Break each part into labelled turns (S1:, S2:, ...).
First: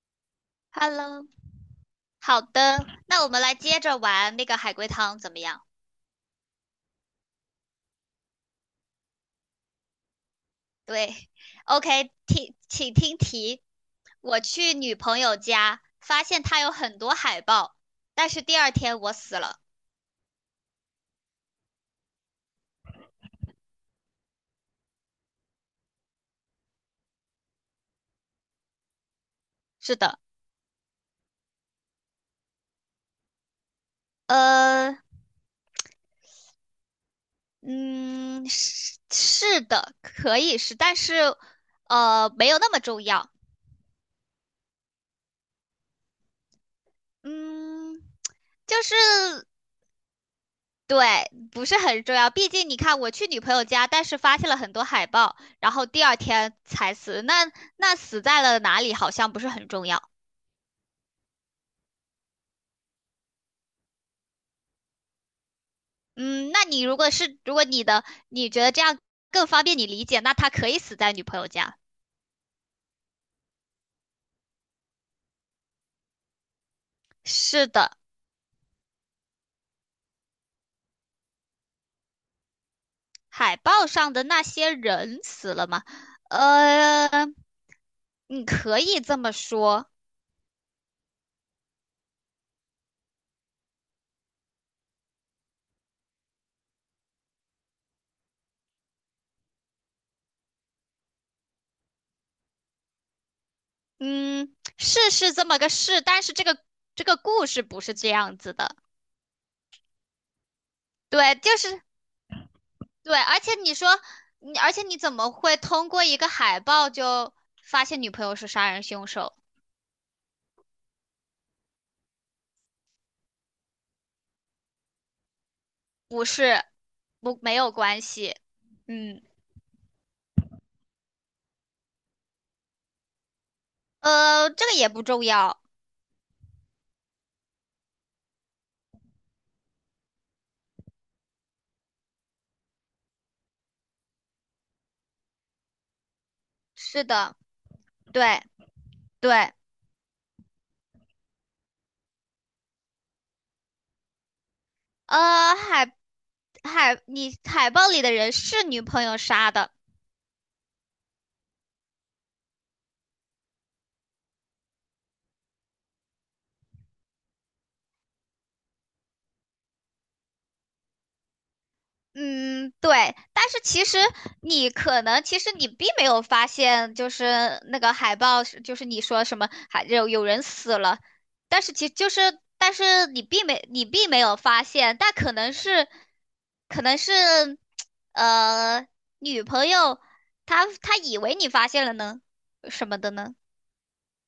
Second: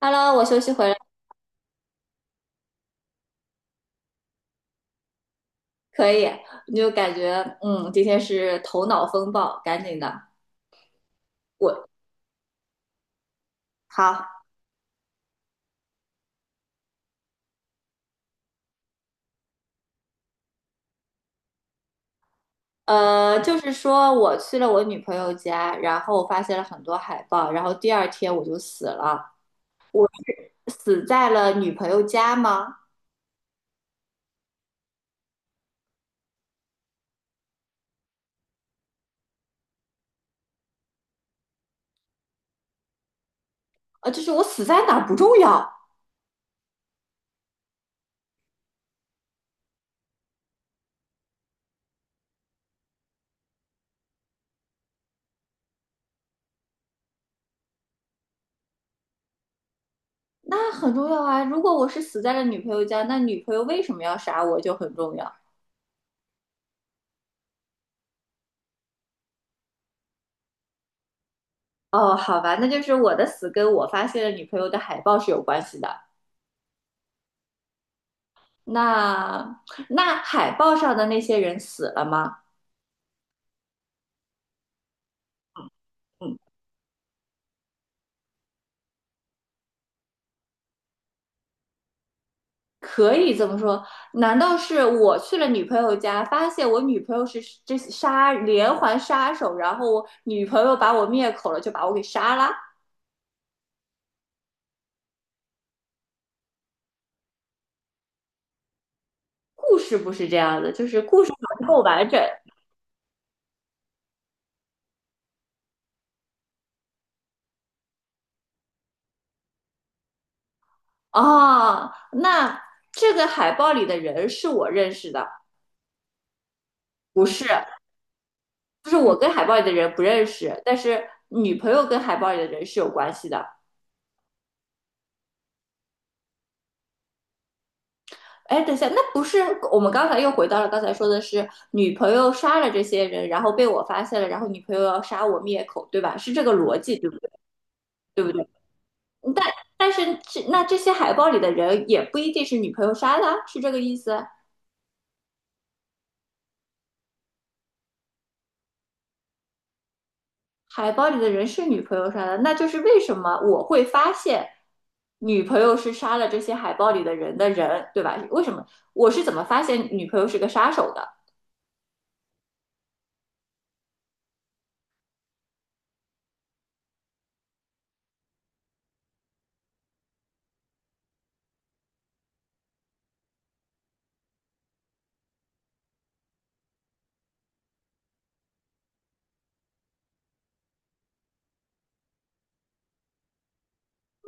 S1: Hello，我休息回来。
S2: Hello，好的，那我们来接着玩那个海龟汤怎么样？
S1: 可以，你就感觉。今天是头脑风暴，赶紧的。
S2: 对
S1: 我
S2: ，OK，听，请听题。
S1: 好。
S2: 我去女朋友家，发现她有很多海报，但是第二天我死了。
S1: 就是说我去了我女朋友家，然后我发现了很多海报，然后第二天我就死了。
S2: 是
S1: 我
S2: 的，
S1: 死在了女朋友家吗？
S2: 呃，嗯，是的，可以是，但是没有那么重要。
S1: 就是我死在哪儿不重要。
S2: 嗯，就是对，不是很重要。毕竟你看，我去女朋友家，但是发现了很多海报，然后第二天才死。那死在了哪里，好像不是很重要。
S1: 那很重要啊。如果我是死在了女朋友家，那女朋友为什么要杀我就很重要。
S2: 嗯，那你如果你的你觉得这样更方便你理解，那他可以死在女朋友家。
S1: 哦，好吧，那就是我的死跟我发现了女朋友的海报是有关系的。
S2: 是的，
S1: 那那海报上的那些人死了吗？
S2: 海报上的那些人死了吗？
S1: 嗯，
S2: 呃，你可以这么说。
S1: 可以这么说。难道是我去了女朋友家，发现我女朋友是这杀连环杀手，然后我女朋友把我灭口了，就把我给杀了？
S2: 嗯，是这么个事，但是这个故事不是这样子的。
S1: 故事不是这样的，就是故事
S2: 对，就
S1: 不够
S2: 是
S1: 完整
S2: 对，而且你说你，而且你怎么会通过一个海报就发现女朋友是杀人凶手？
S1: 啊。那这个海报里的人是我认识的。
S2: 不是，
S1: 不
S2: 不，
S1: 是，
S2: 没有关系。
S1: 就是我
S2: 嗯，
S1: 跟海报里的人不认识，但是女朋友跟海报里的人是有关系的。
S2: 这个也不重要。
S1: 哎，等一下，那不是我们刚才又回到了刚才说的是女朋友杀了这些人，然后被我发现了，然后女朋友要杀我灭口，对吧？是这个逻辑，
S2: 是
S1: 对不对？
S2: 的，
S1: 对不
S2: 对
S1: 对？但
S2: 对，
S1: 但是这那这些海报里的人也不一定是女朋友杀的啊是这个意思？
S2: 呃，海海，你海报里的人是女朋友杀的。
S1: 海报里的人是女朋友杀的，那就是为什么我会发现女朋友是杀了这些海报里的人的人，对吧？为什么我是怎么发现女朋友是个杀手的？
S2: 嗯，对，但是其实你可能，其实你并没有发现，就是那个海报是就是你说什么还有人死了，但是其就是，但是你并没有发现，但，可能是，呃，女朋友她以为你发现了呢，什么的呢？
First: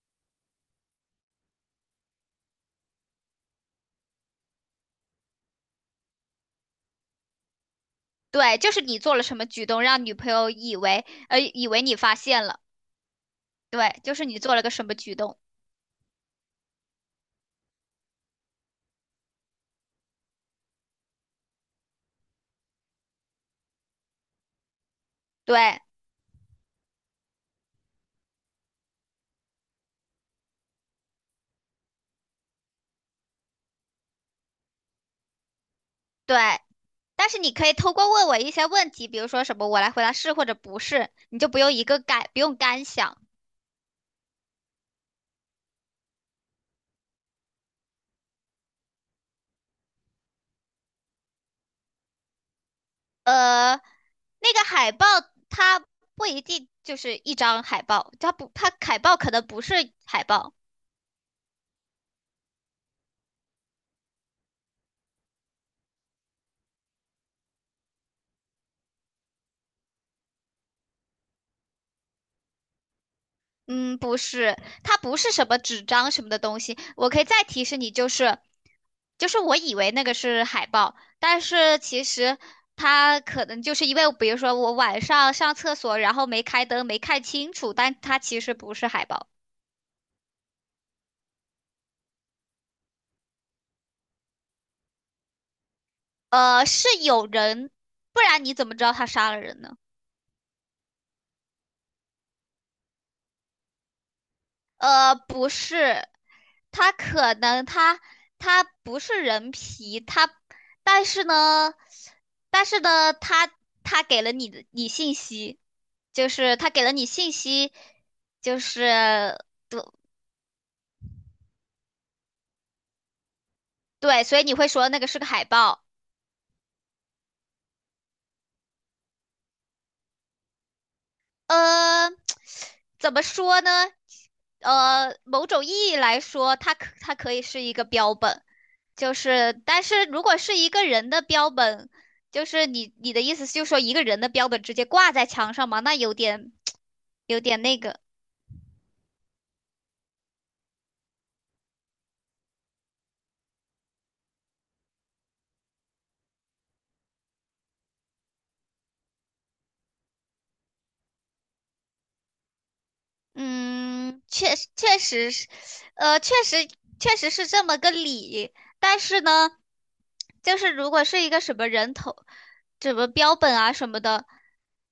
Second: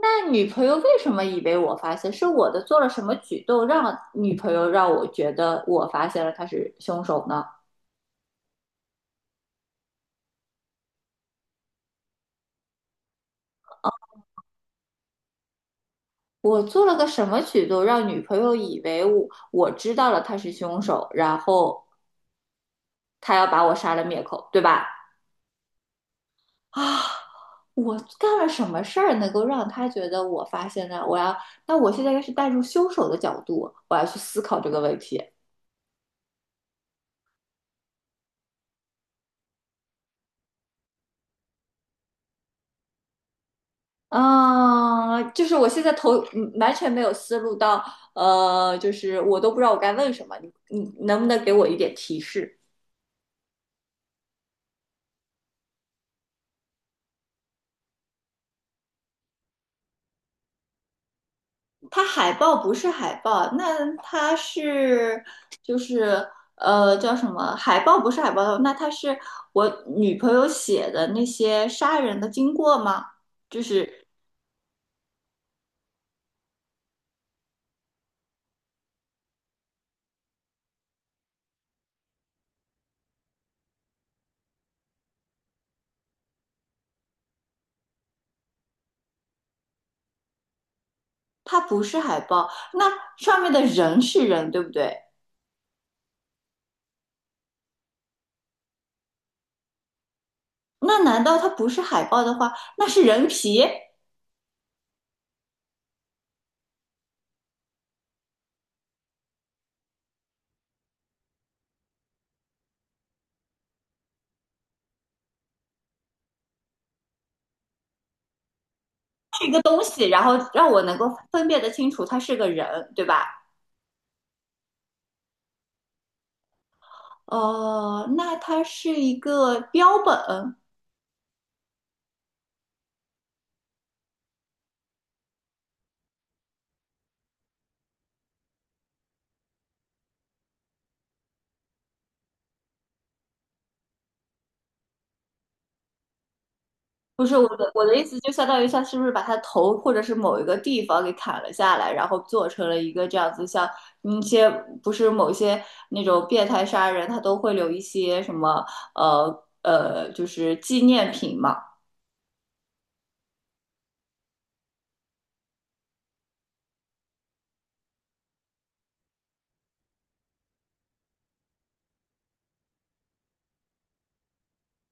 S1: 那女朋友为什么以为我发现？是我的做了什么举动让女朋友让我觉得我发现了他是凶手呢？
S2: 对，就是你做了什么举动，让女朋友以为，以为你发现了，对，就是你做了个什么举动，
S1: 我做了个什么举动让女朋友以为我知道了他是凶手，然后他要把我杀了灭口，对吧？
S2: 对
S1: 啊，我干了什么事儿能够让他觉得我发现呢？我要，那我现在应该是带入凶手的角度，我要去思考这个问题。
S2: 对。但是你可以通过问我一些问题，比如说什么我来回答是或者不是，你就不用一个干，不用干想。
S1: 嗯，就是我现在头完全没有思路到，就是我都不知道我该问什么，你能不能给我一点提示？
S2: 呃，那个海报它不一定就是一张海报，它不，它海报可能不是海报，
S1: 它海报不是海报，那它是就是叫什么？海报不是海豹，那它是我女朋友写的那些杀人的经过吗？就
S2: 嗯，
S1: 是
S2: 不是，它不是什么纸张什么的东西。我可以再提示你，就是我以为那个是海报，但是其实。它可能就是因为，比如说我晚上上厕所，然后没开灯，没看清楚，但它其实不是海报。
S1: 它不是海报，那上面的人是人，对不对？
S2: 是有人，不然你怎么知道他杀了人呢？
S1: 那难道它不是海报的话，那是人皮？
S2: 不是，他可能他他不是人皮，他，但是呢，但是呢，他给了你的你信息，就是他给了你信息，就是
S1: 一个东西，然后让我能够分辨得清楚他是个人，对吧？
S2: 对，所以你会说那个是个海报。
S1: 哦、那他是一个标本。
S2: 呃，怎么说呢？某种意义来说，它可以是一个标本，就是，但是如果是一个人的标本，就是你的意思就是说一个人的标本直接挂在墙上嘛，那有点
S1: 不 是，
S2: 有
S1: 我
S2: 点
S1: 的
S2: 那
S1: 我的
S2: 个。
S1: 意思，就相当于他是不是把他头或者是某一个地方给砍了下来，然后做成了一个这样子像，一些不是某些那种变态杀人，他都会留一些什么就是纪念品嘛。
S2: 嗯，确实是，呃，确实确实是这么个理。但是呢，就是如果是一个什么人头，什么标本啊什么的，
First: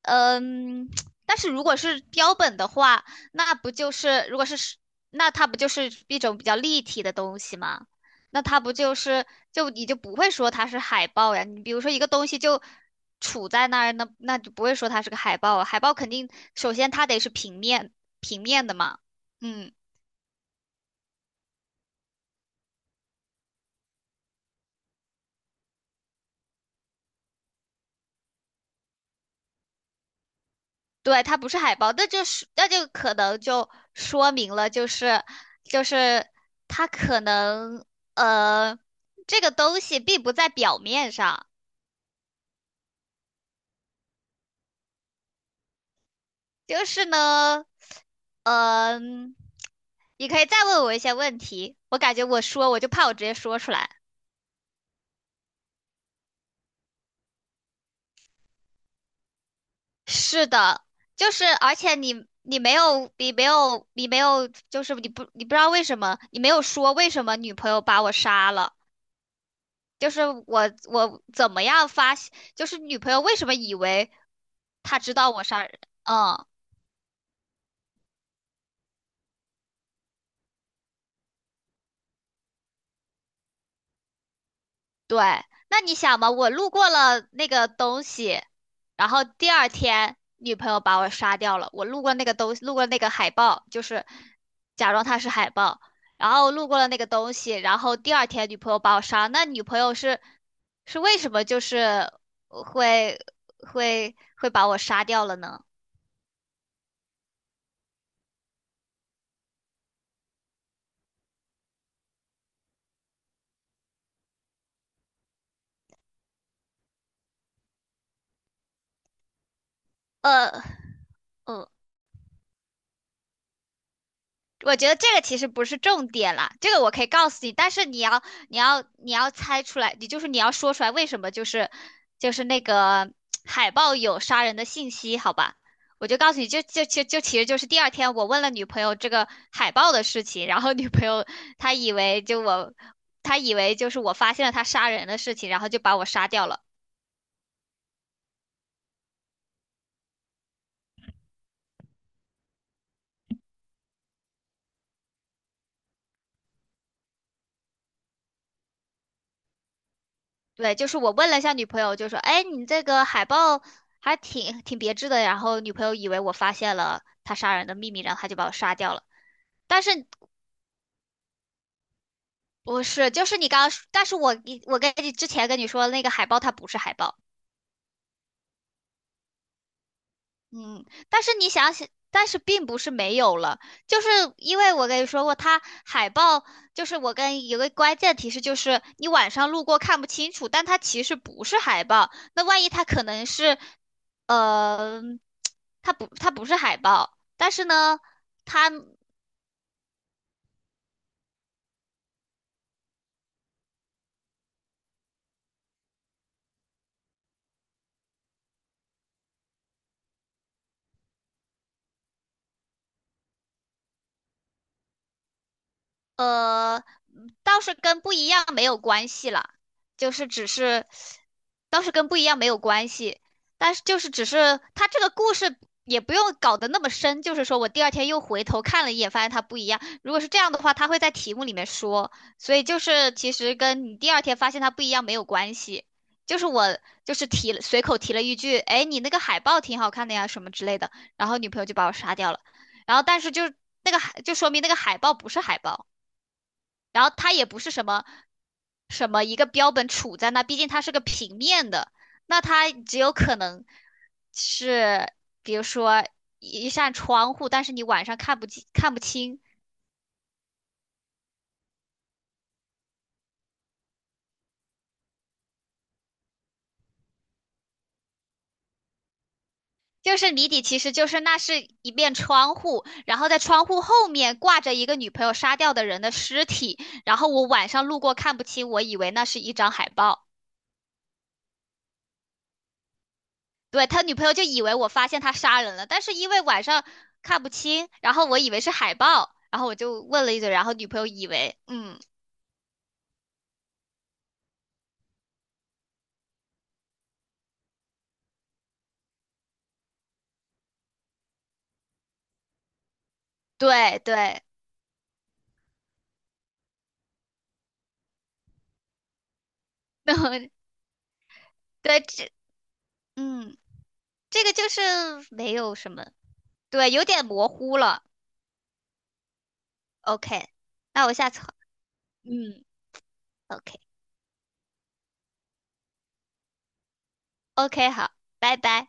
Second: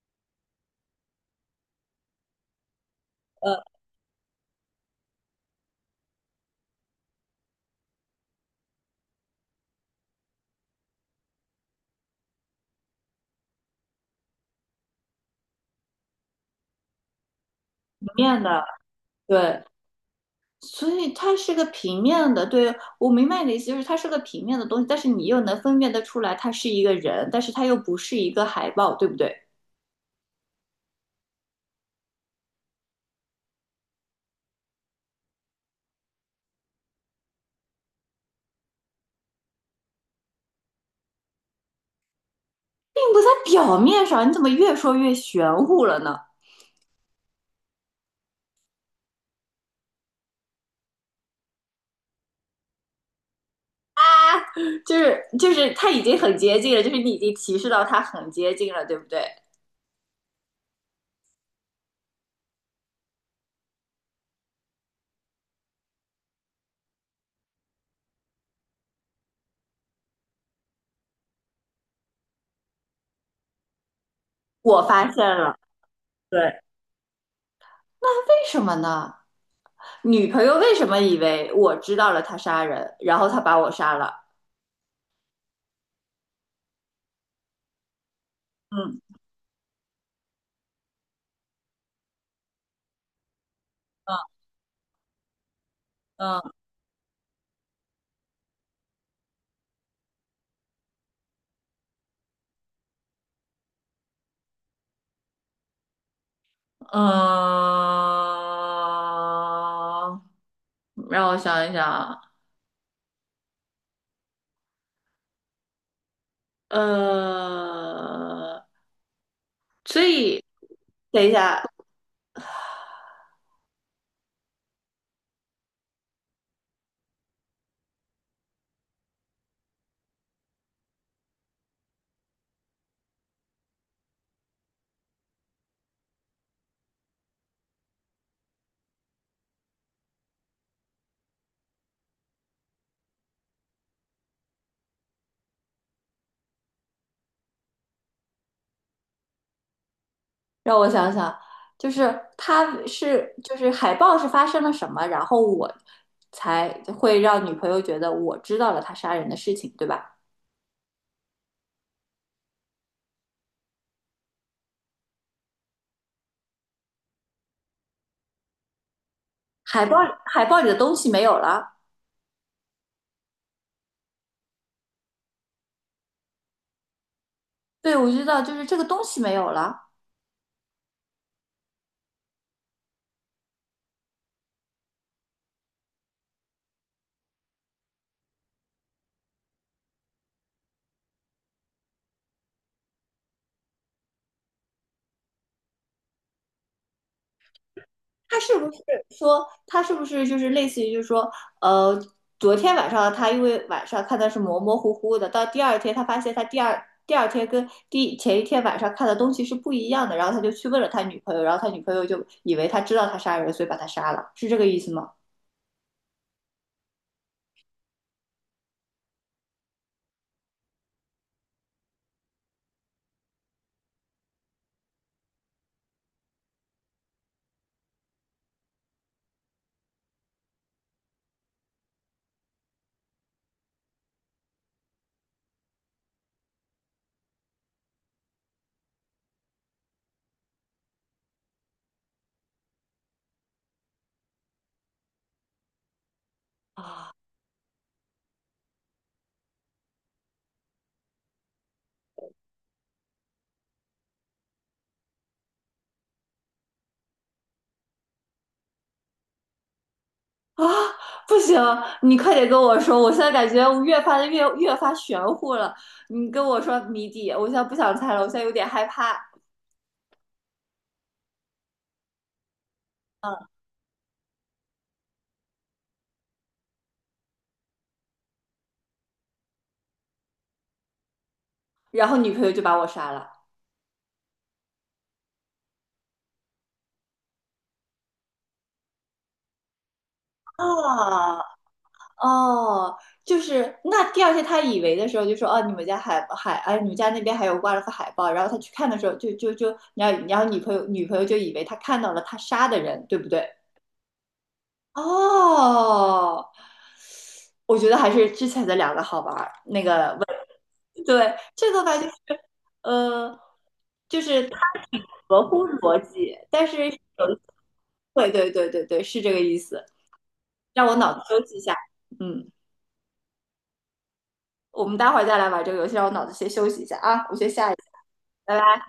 S2: 呃嗯，但是如果是标本的话，那不就是如果是是那它不就是一种比较立体的东西吗？那它不就是就你就不会说它是海报呀？你比如说一个东西就杵在那儿，那就不会说它是个海报啊。海报肯定首先它得是
S1: 里面
S2: 平
S1: 的
S2: 面的嘛，
S1: 对。
S2: 嗯，
S1: 所以它是个平面的，对，我明白你的意思，就是它是个平面的东西，但是你又能分辨得出来，它是一个人，但是它又不是一个海报，对不对？
S2: 对，它不是海报，那就是那就可能就说明了，就是它可能呃这个东西并不在表面上，
S1: 并不在表面上，你怎么越说越玄乎了呢？
S2: 就是呢，嗯、你可以再问我一些问题，我感觉我就怕我直接说出来。
S1: 就是它已经很接近了，就是你已经提示到它很接近了，对不对？
S2: 是的，就是而且你没有，就是你不知道为什么你没有说为什么女朋友把我杀了，就是我怎么样发现，就是女朋友为什么以为
S1: 我
S2: 她
S1: 发
S2: 知
S1: 现
S2: 道我
S1: 了，
S2: 杀人，
S1: 对，
S2: 嗯。
S1: 为什么呢？女朋友为什么以为我知道了他杀人，然后他把我杀了？
S2: 对，那你想嘛，我路过了那个东西，然
S1: 嗯
S2: 后第二天女朋友把我杀掉了。我路过那个东，路过那个海报，就是
S1: 嗯
S2: 假装它是海报，然
S1: 嗯
S2: 后路过了那个东西，然后第二天女朋友把我杀。那女朋友是为什么就是会会把我杀掉了呢？
S1: 嗯。让我想一想啊。呃，所以
S2: 呃。
S1: 等一下，
S2: 呃我觉得这个其实不是重点啦，这个我可以告诉你，但是你要你要猜出来，你就是你要说出来为什么就是那个海报有杀人的信息，好吧？我就告诉你，就就就就其实就是第二天我问了女朋友这个海报的事情，然后女朋友她以为就我，她以为就是我发现了她杀人的事情，然后就把我杀掉了。
S1: 让我想想，就是他是就是海报是发生了什么，然后我才会让女朋友觉得我知道了他杀人的事情，对吧？
S2: 对，就是我问了一下女朋友，就说："哎，你这个海报还挺别致的。"然后女朋友以为我发现了他杀人的秘密，然后他就把我杀掉了。但
S1: 海报
S2: 是
S1: 海报里的东西没有了，
S2: 不是，就是你刚刚说但是我跟你之前跟你说的那个海报，它不是海报，
S1: 对，我知道，就是这个东西没有了。
S2: 嗯，但是你想想，但是并不是没有了，就是因为我跟你说过，它海报就是我跟有个关键提示，就是你晚上路过看不清楚，但它其实不是海报，那万一它可能是它不是海报，但是呢，
S1: 他是不是说他是不是就是类似于就是说，呃，昨天晚上他因为晚上看的是模模糊糊的，到第二天他发现他第二天跟第前一天晚上看的东西是不一样的，然后他就去问了他女朋友，然后他女朋友就以为他知道他杀人，所以把他杀了，是这个意思吗？
S2: 呃，倒是跟不一样没有关系啦，就是只是，倒是跟不一样没有关系，但是就是只是他这个故事也不用搞得那么深，就是说我第二天又回头看了一眼，发现它不一样。如果是这样的话，他会在题目里面说，所以就是其实跟你第二天发现它不一样没有关系，就是我就是随口提了一句，哎，你那个海报挺好看的呀，什么之类的，然后女朋友就把我杀掉了，然后但是就那个海就说明那个海报不是海报。然后
S1: 啊，
S2: 它也不是什么一个标本杵在那，毕竟它是个平面的，那它只有可能是，比如说一扇窗户，但是你晚上看不清，
S1: 啊，不行，你快点跟我说，我现在感觉我越发的越发玄乎了。你跟我说谜底，我现在不想猜了，我现在有点害怕。
S2: 就是谜底其实就是那是一面窗户，然后在
S1: 嗯，
S2: 窗户后面挂着一个女朋友杀掉的人的尸体，然后我晚上路过看不清，我以为那是一张海报。
S1: 然后女朋友就把我杀了。
S2: 对，他女朋友就以为我发现他杀人了，但是因为晚上看不清，然后我以为是海报，然后我就问了一嘴，然后女朋友以
S1: 啊，
S2: 为，嗯，
S1: 哦，就是那第二天他以为的时候就说哦，你们家哎，你们家那边还有挂了个海报，然后他去看的时候就就就，然后女朋友就以为他看到了他杀的人，对不对？
S2: 对对，
S1: 哦，我觉得还是之前的两个好玩儿。那 个
S2: 然后
S1: 问，对，这个吧
S2: 对
S1: 就是
S2: 这，
S1: 呃，
S2: 嗯，
S1: 就
S2: 这
S1: 是
S2: 个
S1: 它
S2: 就是
S1: 挺合
S2: 没
S1: 乎
S2: 有什
S1: 逻
S2: 么，
S1: 辑，但是有
S2: 对，
S1: 一
S2: 有点模糊了。
S1: 对对对对对，是这个意思。
S2: OK，
S1: 让我
S2: 那
S1: 脑
S2: 我
S1: 子
S2: 下次
S1: 休
S2: 好
S1: 息一下，嗯。
S2: 嗯，OK
S1: 我们待会儿再来玩这个游戏，让我脑子先休息一下啊，我先下一下，
S2: OK，好，拜
S1: 拜拜。
S2: 拜。